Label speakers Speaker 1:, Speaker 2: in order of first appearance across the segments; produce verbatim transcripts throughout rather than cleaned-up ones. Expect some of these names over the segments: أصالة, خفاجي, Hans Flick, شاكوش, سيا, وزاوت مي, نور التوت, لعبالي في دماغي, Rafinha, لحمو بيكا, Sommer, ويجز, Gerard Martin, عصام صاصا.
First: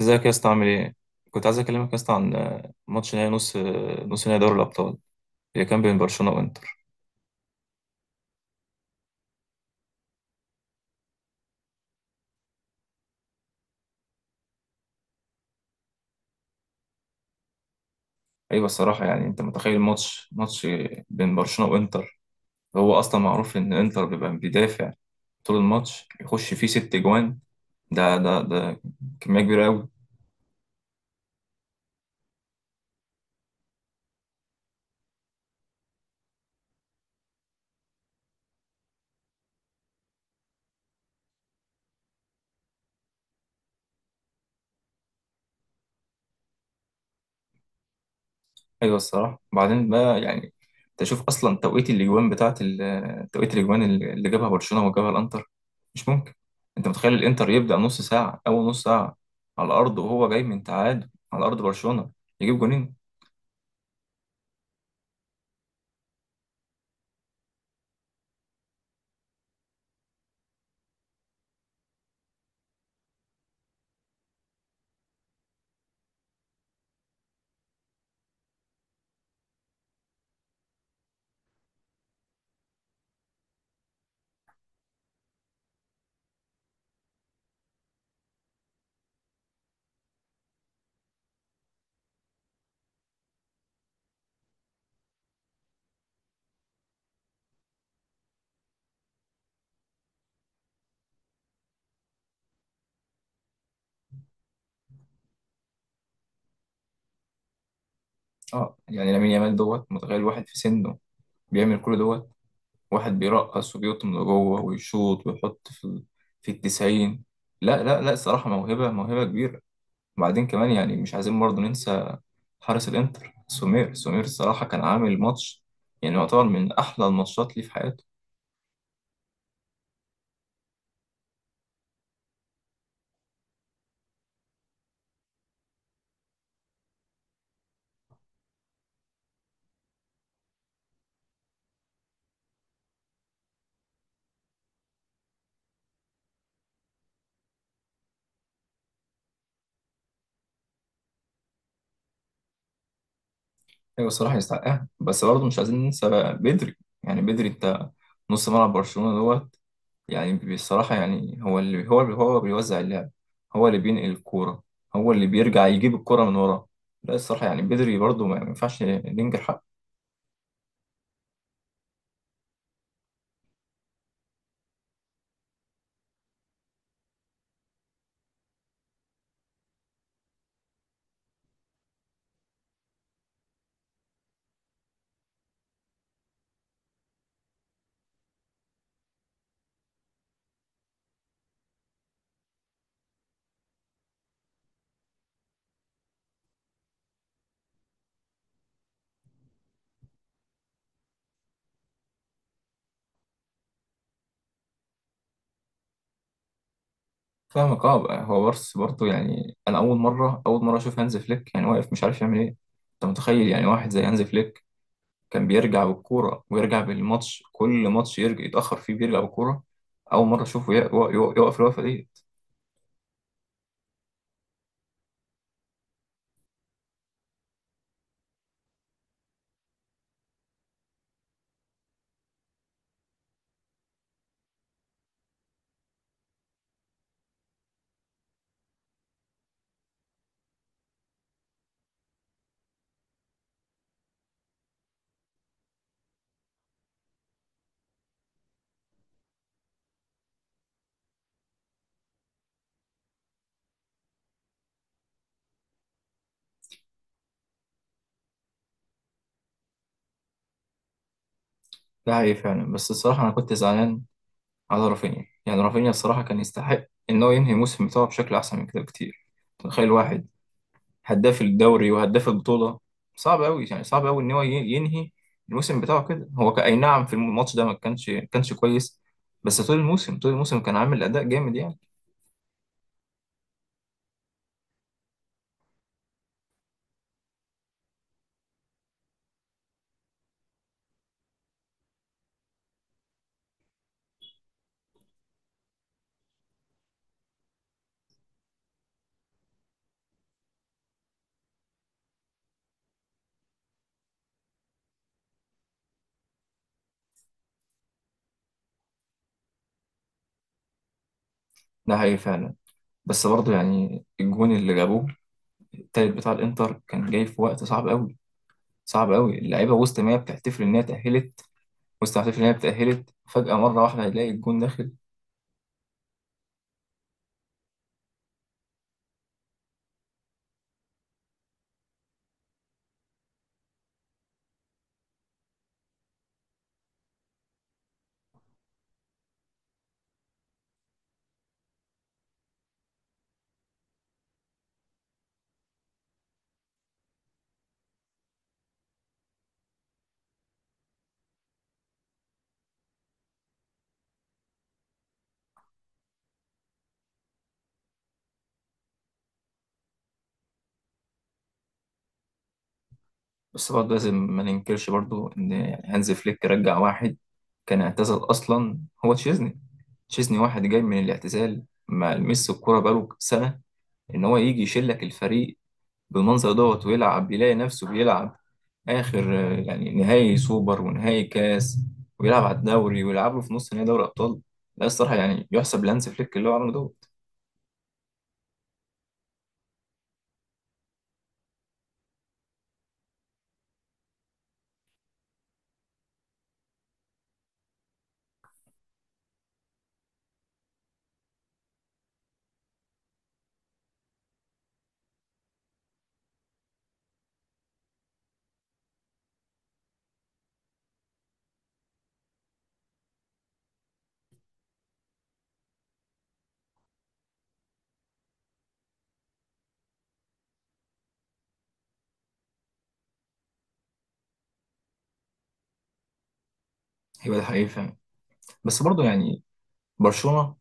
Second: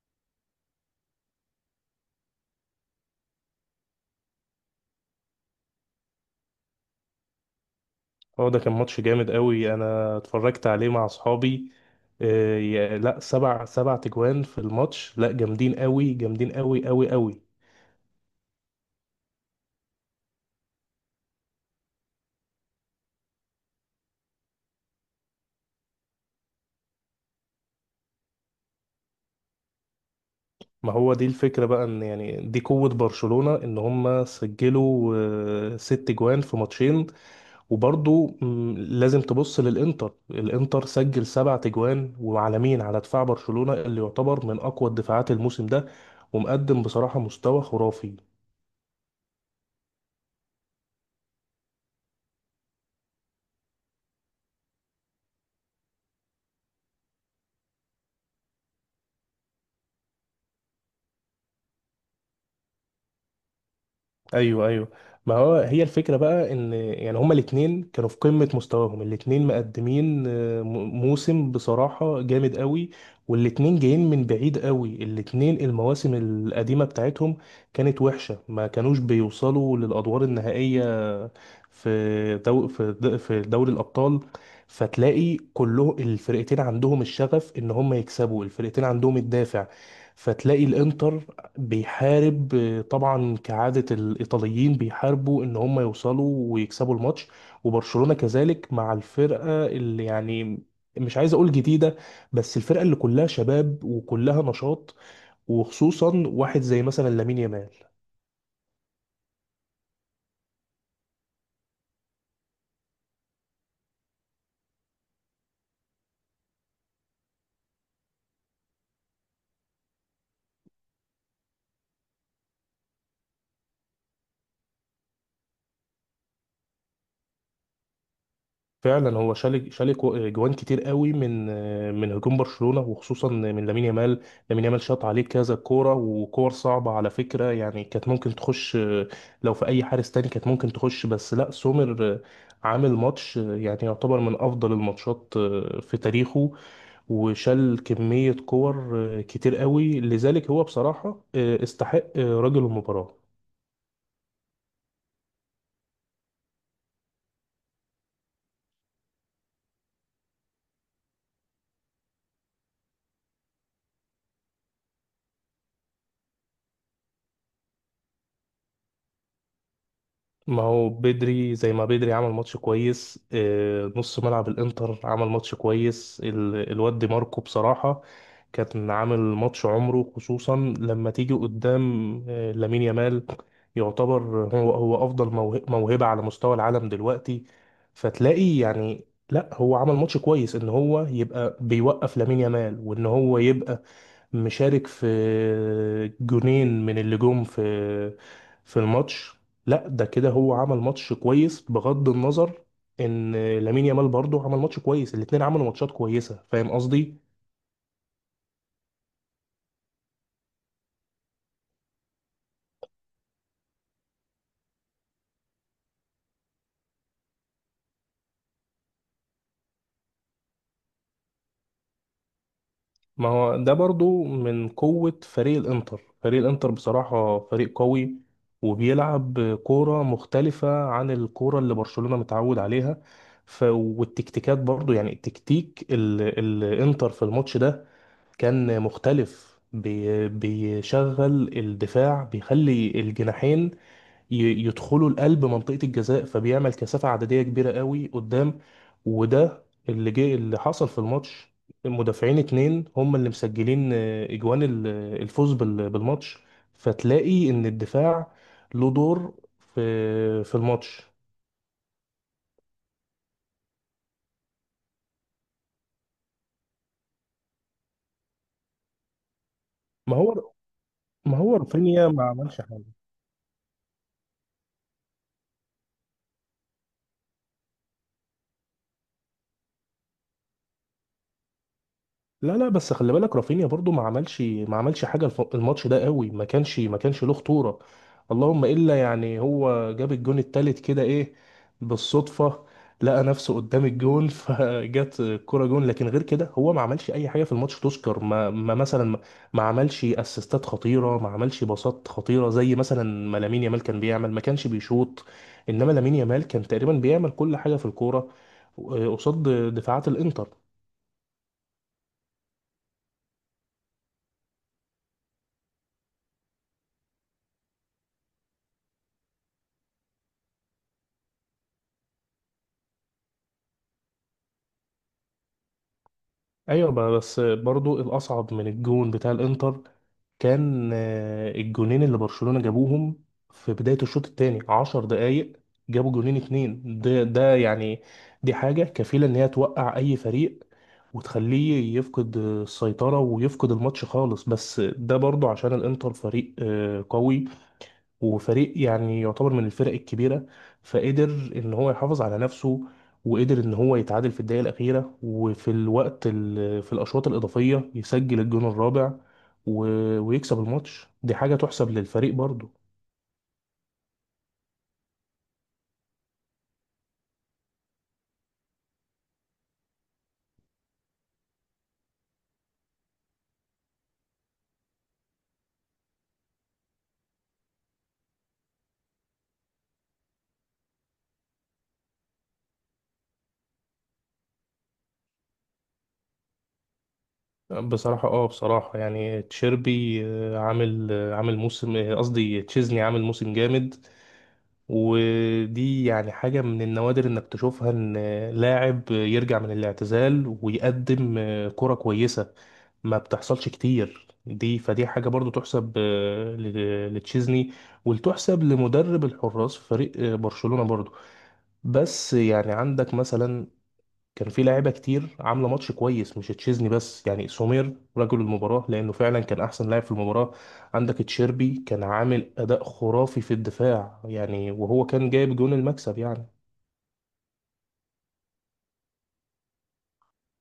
Speaker 1: ازيك يا اسطى عامل ايه؟ كنت عايز اكلمك يا اسطى عن آه، ماتش نهائي نص آه، نص نهائي دوري الابطال اللي كان بين برشلونه وانتر.
Speaker 2: هو ده كان ماتش جامد قوي. انا اتفرجت عليه مع اصحابي. آه، يا- لا، سبع سبع تجوان في الماتش، لا، جامدين قوي، جامدين قوي قوي قوي.
Speaker 1: ايوه الصراحه يعني انت متخيل ماتش ماتش بين برشلونه وانتر. هو اصلا معروف ان انتر بيبقى بيدافع طول الماتش يخش فيه ست جوان. ده ده ده كميه كبيره قوي.
Speaker 2: ما هو دي الفكرة بقى، ان يعني دي قوة برشلونة، ان هم سجلوا آه، ست جوان في ماتشين. وبرضو مم، لازم تبص للانتر. الانتر سجل سبع تجوان، وعلى مين؟ على دفاع برشلونة اللي يعتبر من اقوى الدفاعات الموسم ده، ومقدم بصراحة مستوى خرافي.
Speaker 1: ايوه الصراحه بعدين بقى يعني تشوف اصلا توقيت الاجوان بتاعت ال- توقيت الاجوان اللي جابها برشلونه وجابها الانتر. مش ممكن. انت متخيل الانتر يبدا نص ساعه اول نص ساعه على الارض وهو جاي من تعادل على ارض برشلونه يجيب جونين.
Speaker 2: ايوه، ايوه. ما هو هي الفكره بقى، ان يعني هما الاثنين كانوا في قمه مستواهم. الاثنين مقدمين آه، م- موسم بصراحه جامد قوي. والاثنين جايين من بعيد قوي. الاثنين المواسم القديمه بتاعتهم كانت وحشه، ما كانوش بيوصلوا للادوار النهائيه في دو في د- في دوري الابطال. فتلاقي كله الفرقتين عندهم الشغف ان هم يكسبوا، الفرقتين عندهم الدافع. فتلاقي الانتر بيحارب، آه، طبعا كعادة الإيطاليين بيحاربوا إن هم يوصلوا ويكسبوا الماتش. وبرشلونة كذلك، مع الفرقة اللي يعني مش عايز أقول جديدة، بس الفرقة اللي كلها شباب وكلها نشاط، وخصوصا واحد زي مثلا لامين يامال.
Speaker 1: اه يعني لامين يامال دوت متخيل واحد في سنه بيعمل كل دوت واحد بيرقص وبيطم لجوه ويشوط ويحط في ال- في التسعين. لا لا لا الصراحه موهبه موهبه كبيره. وبعدين كمان يعني مش عايزين برضه ننسى حارس الانتر سومير. سومير الصراحه كان عامل ماتش يعني يعتبر من احلى الماتشات ليه في حياته.
Speaker 2: فعلا هو شال شال كو- جوان كتير قوي من من هجوم برشلونة، وخصوصا من لامين يامال. لامين يامال شاط عليه كذا كورة، وكور صعبة على فكرة، يعني كانت ممكن تخش. لو في أي حارس تاني كانت ممكن تخش، بس لا، سومر عامل ماتش يعني يعتبر من أفضل الماتشات في تاريخه، وشال كمية كور كتير قوي. لذلك هو بصراحة آه، استحق آه، رجل المباراة.
Speaker 1: ايوه الصراحه يستحقها بس برضه مش عايزين ننسى بقى بدري. يعني بدري انت نص ملعب برشلونه دوت يعني بصراحه يعني هو اللي هو اللي هو بيوزع اللعب، هو اللي بينقل الكوره، هو اللي بيرجع يجيب الكوره من ورا. لا الصراحه يعني بدري برضه ما ما ينفعش ننكر حقه.
Speaker 2: ما هو بدري زي ما بدري عمل ماتش كويس. آه، نص ملعب الانتر عمل ماتش كويس. ال- الواد دي ماركو بصراحة كان عامل ماتش عمره، خصوصا لما تيجي قدام آه، لامين يامال. يعتبر هو هو افضل موه- موهبة على مستوى العالم دلوقتي. فتلاقي يعني، لا، هو عمل ماتش كويس ان هو يبقى بيوقف لامين يامال، وان هو يبقى مشارك في جونين من اللي جم في في الماتش. لا، ده كده هو عمل ماتش كويس بغض النظر ان لامين يامال برضه عمل ماتش كويس. الاتنين عملوا ماتشات كويسة، فاهم قصدي؟
Speaker 1: فاهمك اه بقى هو بس برضه يعني انا اول مره اول مره اشوف هانز فليك يعني واقف مش عارف يعمل ايه. انت متخيل يعني واحد زي هانز فليك كان بيرجع بالكورة ويرجع بالماتش كل ماتش يرجع يتأخر فيه بيرجع بالكورة. أول مرة أشوفه يق- يق- يق- يقف الوقفة دي.
Speaker 2: ما هو ده برضه من قوة فريق الانتر. فريق الانتر بصراحة فريق قوي، وبيلعب كورة مختلفة عن الكورة اللي برشلونة متعود عليها. ف... والتكتيكات برضو، يعني التكتيك ال... الانتر في الماتش ده كان مختلف، بي- بيشغل الدفاع، بيخلي الجناحين ي- يدخلوا القلب، منطقة الجزاء، فبيعمل كثافة عددية كبيرة قوي قدام. وده اللي جه اللي حصل في الماتش. المدافعين اتنين هم اللي مسجلين آه، اجوان ال- الفوز بال- بالماتش. فتلاقي ان الدفاع له دور في في الماتش.
Speaker 1: ده حقيقي فعلا بس الصراحة أنا كنت زعلان على رافينيا. يعني رافينيا الصراحة كان يستحق إن هو ينهي الموسم بتاعه بشكل أحسن من كده بكتير. تخيل
Speaker 2: ما
Speaker 1: واحد
Speaker 2: هو ما
Speaker 1: هداف
Speaker 2: هو
Speaker 1: الدوري
Speaker 2: رافينيا ما
Speaker 1: وهداف
Speaker 2: عملش
Speaker 1: البطولة.
Speaker 2: حاجة.
Speaker 1: صعب أوي يعني صعب أوي إن هو ي- ينهي الموسم بتاعه كده. هو ك- أي نعم في الماتش ده ما كانش كانش كويس. بس طول الموسم طول الموسم كان عامل أداء جامد يعني.
Speaker 2: لا، لا، بس خلي بالك، رافينيا برضو ما عملش ما عملش حاجه. الف- الماتش ده قوي، ما كانش ما كانش له خطوره. اللهم الا يعني هو جاب الجون التالت كده، ايه، بالصدفه، لقى نفسه قدام الجون فجت الكرة جون. لكن غير كده هو ما عملش اي حاجه في الماتش تذكر. ما, ما مثلا ما ما عملش اسيستات خطيره، ما عملش باصات خطيره، زي مثلا ما لامين يامال كان بيعمل. ما كانش بيشوط، انما لامين يامال كان تقريبا بيعمل كل حاجه في الكوره قصاد دفاعات الانتر.
Speaker 1: ده حقيقي فعلا بس برضه يعني الجون اللي جابوه التالت بتاع الانتر كان جاي في وقت صعب قوي. صعب قوي اللعيبه وسط ما هي بتحتفل ان هي اتاهلت. وسط ما بتحتفل ان هي اتاهلت فجاه مره واحده هيلاقي الجون داخل.
Speaker 2: ايوه بقى، بس برضو الاصعب من الجون بتاع الانتر كان آه، الجونين اللي برشلونة جابوهم في بداية الشوط الثاني، عشر دقايق جابوا جونين اتنين، ده ده يعني دي حاجة كفيلة ان هي توقع اي فريق وتخليه يفقد السيطرة ويفقد الماتش خالص. بس ده برضو عشان الانتر فريق آه، قوي، وفريق يعني يعتبر من الفرق الكبيرة، فقدر ان هو يحافظ على نفسه، وقدر ان هو يتعادل في الدقيقة الأخيرة، وفي الوقت ال- في الأشواط الإضافية يسجل الجون الرابع و- ويكسب الماتش. دي حاجة تحسب للفريق برضو.
Speaker 1: بس برضه لازم ما ننكرش برضه ان يعني هانز فليك رجع واحد كان اعتزل اصلا. هو تشيزني. تشيزني واحد جاي من الاعتزال ما لمس الكوره بقاله سنه ان هو يجي يشيل لك الفريق بالمنظر دوت ويلعب يلاقي نفسه بيلعب آخر آه، يعني نهائي سوبر ونهائي كاس ويلعب على الدوري ويلعب له في نص نهائي دوري أبطال. لا الصراحة يعني يحسب لهانز فليك اللي هو عمله دوت
Speaker 2: بصراحة، اه بصراحة يعني تشيربي، آه، عامل آه، عامل موسم، آه، قصدي تشيزني، عامل موسم جامد. ودي يعني حاجة من النوادر انك تشوفها، ان آه، لاعب آه، يرجع من الاعتزال ويقدم آه، كرة كويسة. ما بتحصلش كتير دي، فدي حاجة برضو تحسب آه، ل- لتشيزني، وتحسب لمدرب الحراس في فريق آه، برشلونة برضو. بس يعني عندك مثلا كان في لاعيبة كتير عاملة ماتش كويس، مش تشيزني بس، يعني سومير رجل المباراة لأنه فعلا كان أحسن لاعب في المباراة. عندك تشيربي كان عامل أداء خرافي في الدفاع يعني، وهو كان جايب جون المكسب يعني.
Speaker 1: هيبقى ده حقيقي فعلا بس برضه يعني برشلونة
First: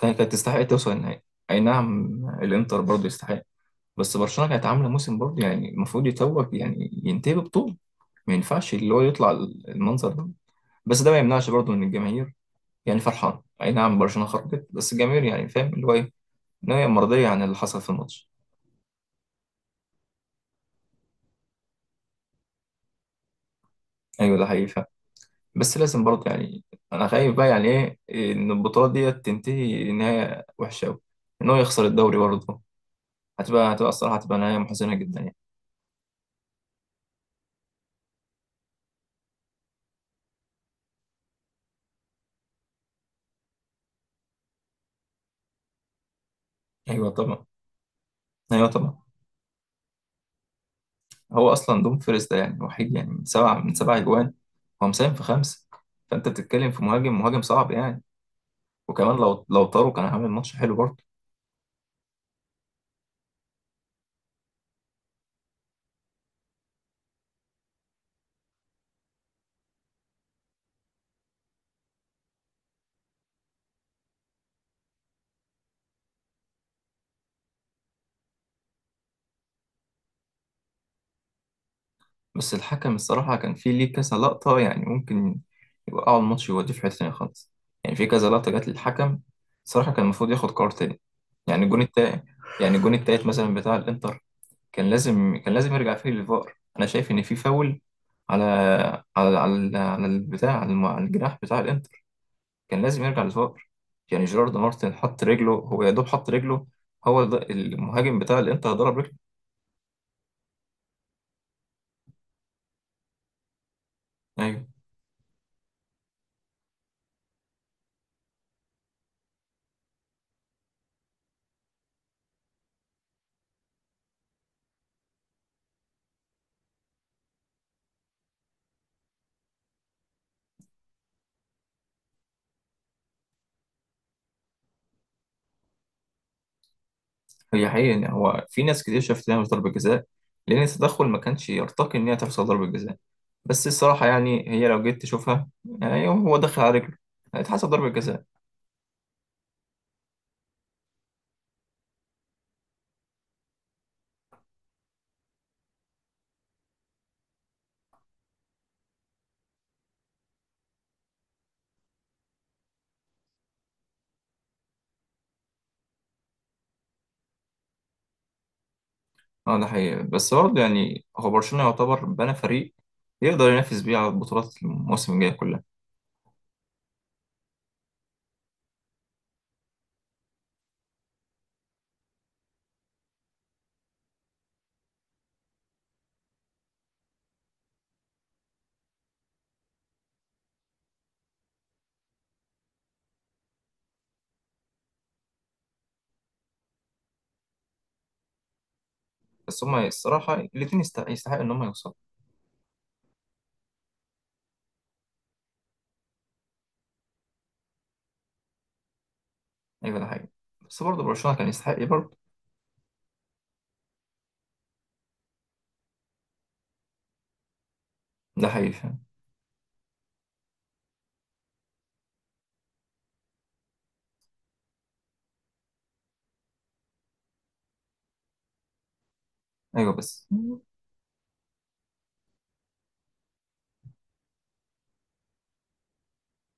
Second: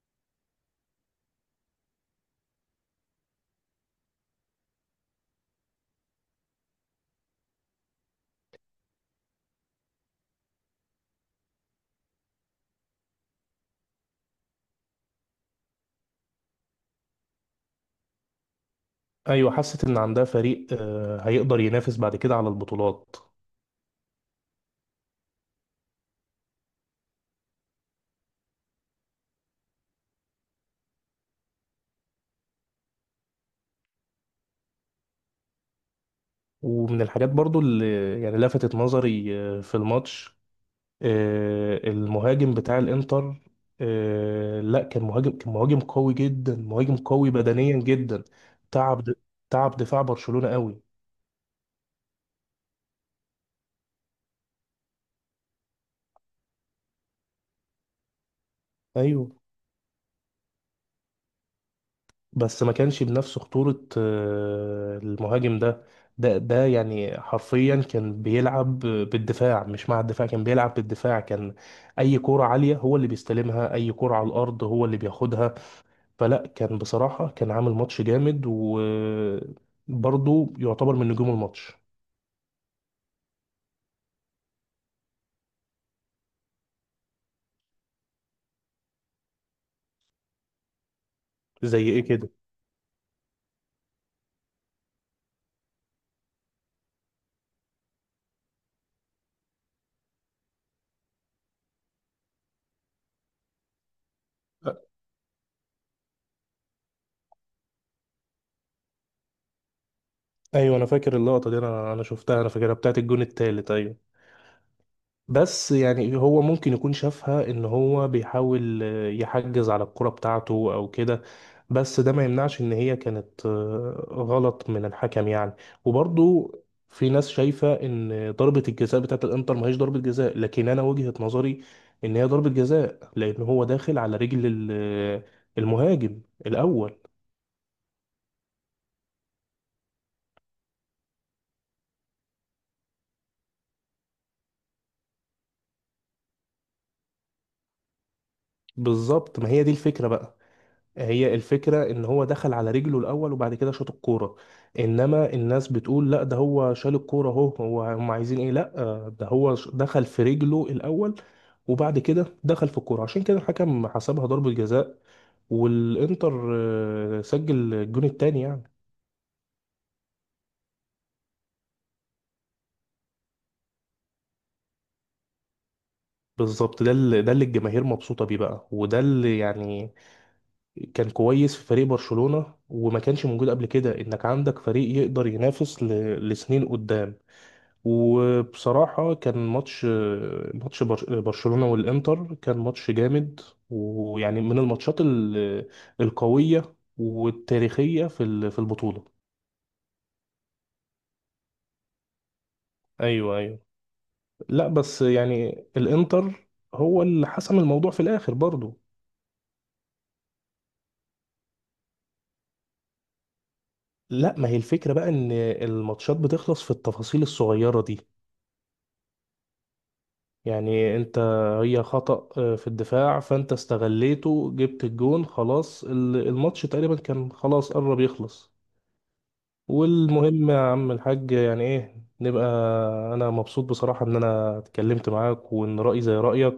Speaker 1: كانت كانت تستحق توصل النهائي. أي نعم الإنتر برضه يستحق بس برشلونة كانت عاملة موسم برضه يعني المفروض يتوج يعني ينتهي ببطولة. ما ينفعش اللي هو يطلع المنظر ده. بس ده ما يمنعش برضه ان الجماهير يعني فرحان. اي نعم برشلونه خرجت بس الجماهير يعني فاهم اللي هو ايه. نهايه مرضيه عن اللي حصل في الماتش.
Speaker 2: أيوة، حست إن عندها فريق آه، هيقدر ينافس بعد كده على البطولات.
Speaker 1: ايوه ده حقيقي فعلا. بس لازم برضه يعني انا خايف بقى يعني ايه ان البطوله ديت تنتهي نهايه وحشه قوي. ان هو يخسر الدوري برضه. هتبقى هتبقى الصراحه هتبقى نهايه محزنه جدا يعني.
Speaker 2: ومن الحاجات برضو اللي يعني لفتت نظري آه، في الماتش، آه، المهاجم بتاع الانتر، آه، لا، كان مهاجم كان مهاجم قوي جدا، مهاجم
Speaker 1: ايوه
Speaker 2: قوي
Speaker 1: طبعا.
Speaker 2: بدنيا جدا.
Speaker 1: ايوه طبعا.
Speaker 2: تعب د- تعب دفاع برشلونة قوي.
Speaker 1: هو اصلا دوم فيرست ده يعني وحيد يعني من سبعه من سبع اجوان هو مساهم في خمسه. فانت بتتكلم في مهاجم مهاجم صعب يعني. وكمان
Speaker 2: ايوه،
Speaker 1: لو لو طاروا كان هيعمل ماتش حلو برضه.
Speaker 2: بس ما كانش بنفس خطورة آه، المهاجم ده ده ده يعني حرفيا كان بيلعب بالدفاع، مش مع الدفاع. كان بيلعب بالدفاع، كان اي كرة عالية هو اللي بيستلمها، اي كرة على الارض هو اللي بياخدها. فلا، كان بصراحة كان عامل ماتش جامد، وبرضه يعتبر من نجوم الماتش.
Speaker 1: بس الحكم الصراحة كان في ليه كذا لقطة يعني ممكن يوقعوا الماتش ويوديه في حتة تانية خالص. يعني في كذا لقطة جت للحكم الصراحة كان المفروض ياخد قرار تاني. يعني الجون
Speaker 2: زي ايه
Speaker 1: التالت.
Speaker 2: كده؟
Speaker 1: يعني الجون التالت مثلا بتاع الإنتر كان لازم كان لازم يرجع فيه للفار. أنا شايف إن في فاول على على على على البتاع على الم- على الجناح بتاع الإنتر كان لازم يرجع للفار. يعني جيرارد
Speaker 2: أ-
Speaker 1: مارتن حط رجله هو يا دوب حط رجله هو ده- المهاجم بتاع الإنتر ضرب رجله.
Speaker 2: ايوه، انا فاكر اللقطة دي، انا انا شفتها، انا فاكرها بتاعت الجون التالت، ايوه.
Speaker 1: أيوه.
Speaker 2: بس يعني هو ممكن يكون شافها ان هو بيحاول آه، يحجز على الكرة بتاعته او كده، بس ده ما يمنعش ان هي كانت آه، غلط من الحكم يعني. وبرضو في ناس شايفة ان ضربة الجزاء بتاعت الانتر ما هيش ضربة جزاء، لكن انا وجهة نظري ان هي ضربة جزاء لان هو داخل على رجل ال- المهاجم الاول.
Speaker 1: هي حقيقة إن هو في ناس كتير شافت إنها مش ضربة جزاء لأن التدخل ما كانش يرتقي إن هي تحصل ضربة جزاء. بس الصراحة يعني هي لو جيت تشوفها يعني هو دخل على رجله هيتحسب ضربة جزاء.
Speaker 2: بالظبط، ما هي دي الفكرة بقى. هي الفكرة ان هو دخل على رجله الاول وبعد كده شاط الكورة. انما الناس بتقول لا، ده هو شال الكورة اهو. هو هم عايزين ايه؟ لا، آه، ده هو ش- دخل في رجله الاول، وبعد كده دخل في الكورة، عشان كده الحكم حسبها ضربة جزاء. والانتر آه، سجل الجون التاني يعني.
Speaker 1: اه ده حقيقي بس برضه يعني هو برشلونة يعتبر بنى فريق يقدر ينافس بيه على البطولات الموسم الجاي كلها.
Speaker 2: بالظبط، ده اللي ده اللي الجماهير مبسوطة بيه بقى. وده اللي يعني كان كويس في فريق برشلونة، وما كانش موجود قبل كده، انك عندك فريق يقدر ينافس ل- لسنين قدام. وبصراحة كان ماتش، ماتش بر- برشلونة والإنتر كان ماتش جامد، ويعني من الماتشات ال- القوية والتاريخية في ال- في البطولة.
Speaker 1: بس هما الصراحة الاتنين يستحق يستحق إن هما يوصلوا.
Speaker 2: أيوه، أيوه، لا، بس يعني الإنتر هو اللي حسم الموضوع في الآخر برضو.
Speaker 1: أيوة ده حقيقي بس برضه برشلونة كان يستحق إيه برضه.
Speaker 2: لا، ما هي الفكرة بقى، إن الماتشات بتخلص في التفاصيل الصغيرة دي.
Speaker 1: ده حقيقي فعلا.
Speaker 2: يعني انت، هي خطأ آه، في الدفاع، فانت استغليته، جبت الجون، خلاص، ال- الماتش تقريبا كان خلاص قرب يخلص.
Speaker 1: أيوة بس.
Speaker 2: والمهم يا عم الحاج، يعني ايه، نبقى. انا مبسوط بصراحة ان انا اتكلمت معاك وان رأيي زي رأيك،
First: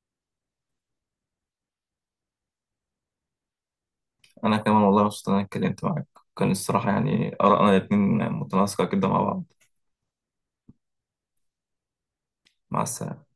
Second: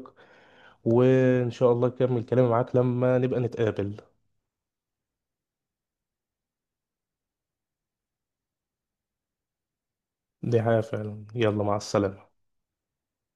Speaker 2: وان شاء الله اكمل كلامي معاك لما نبقى نتقابل.
Speaker 1: أنا كمان والله مبسوط إن أنا اتكلمت معاك. كان الصراحة يعني آرائنا الاتنين متناسقة كده مع بعض.
Speaker 2: دي حاجة فعلا. يلا، مع السلامة.
Speaker 1: مع السلامة.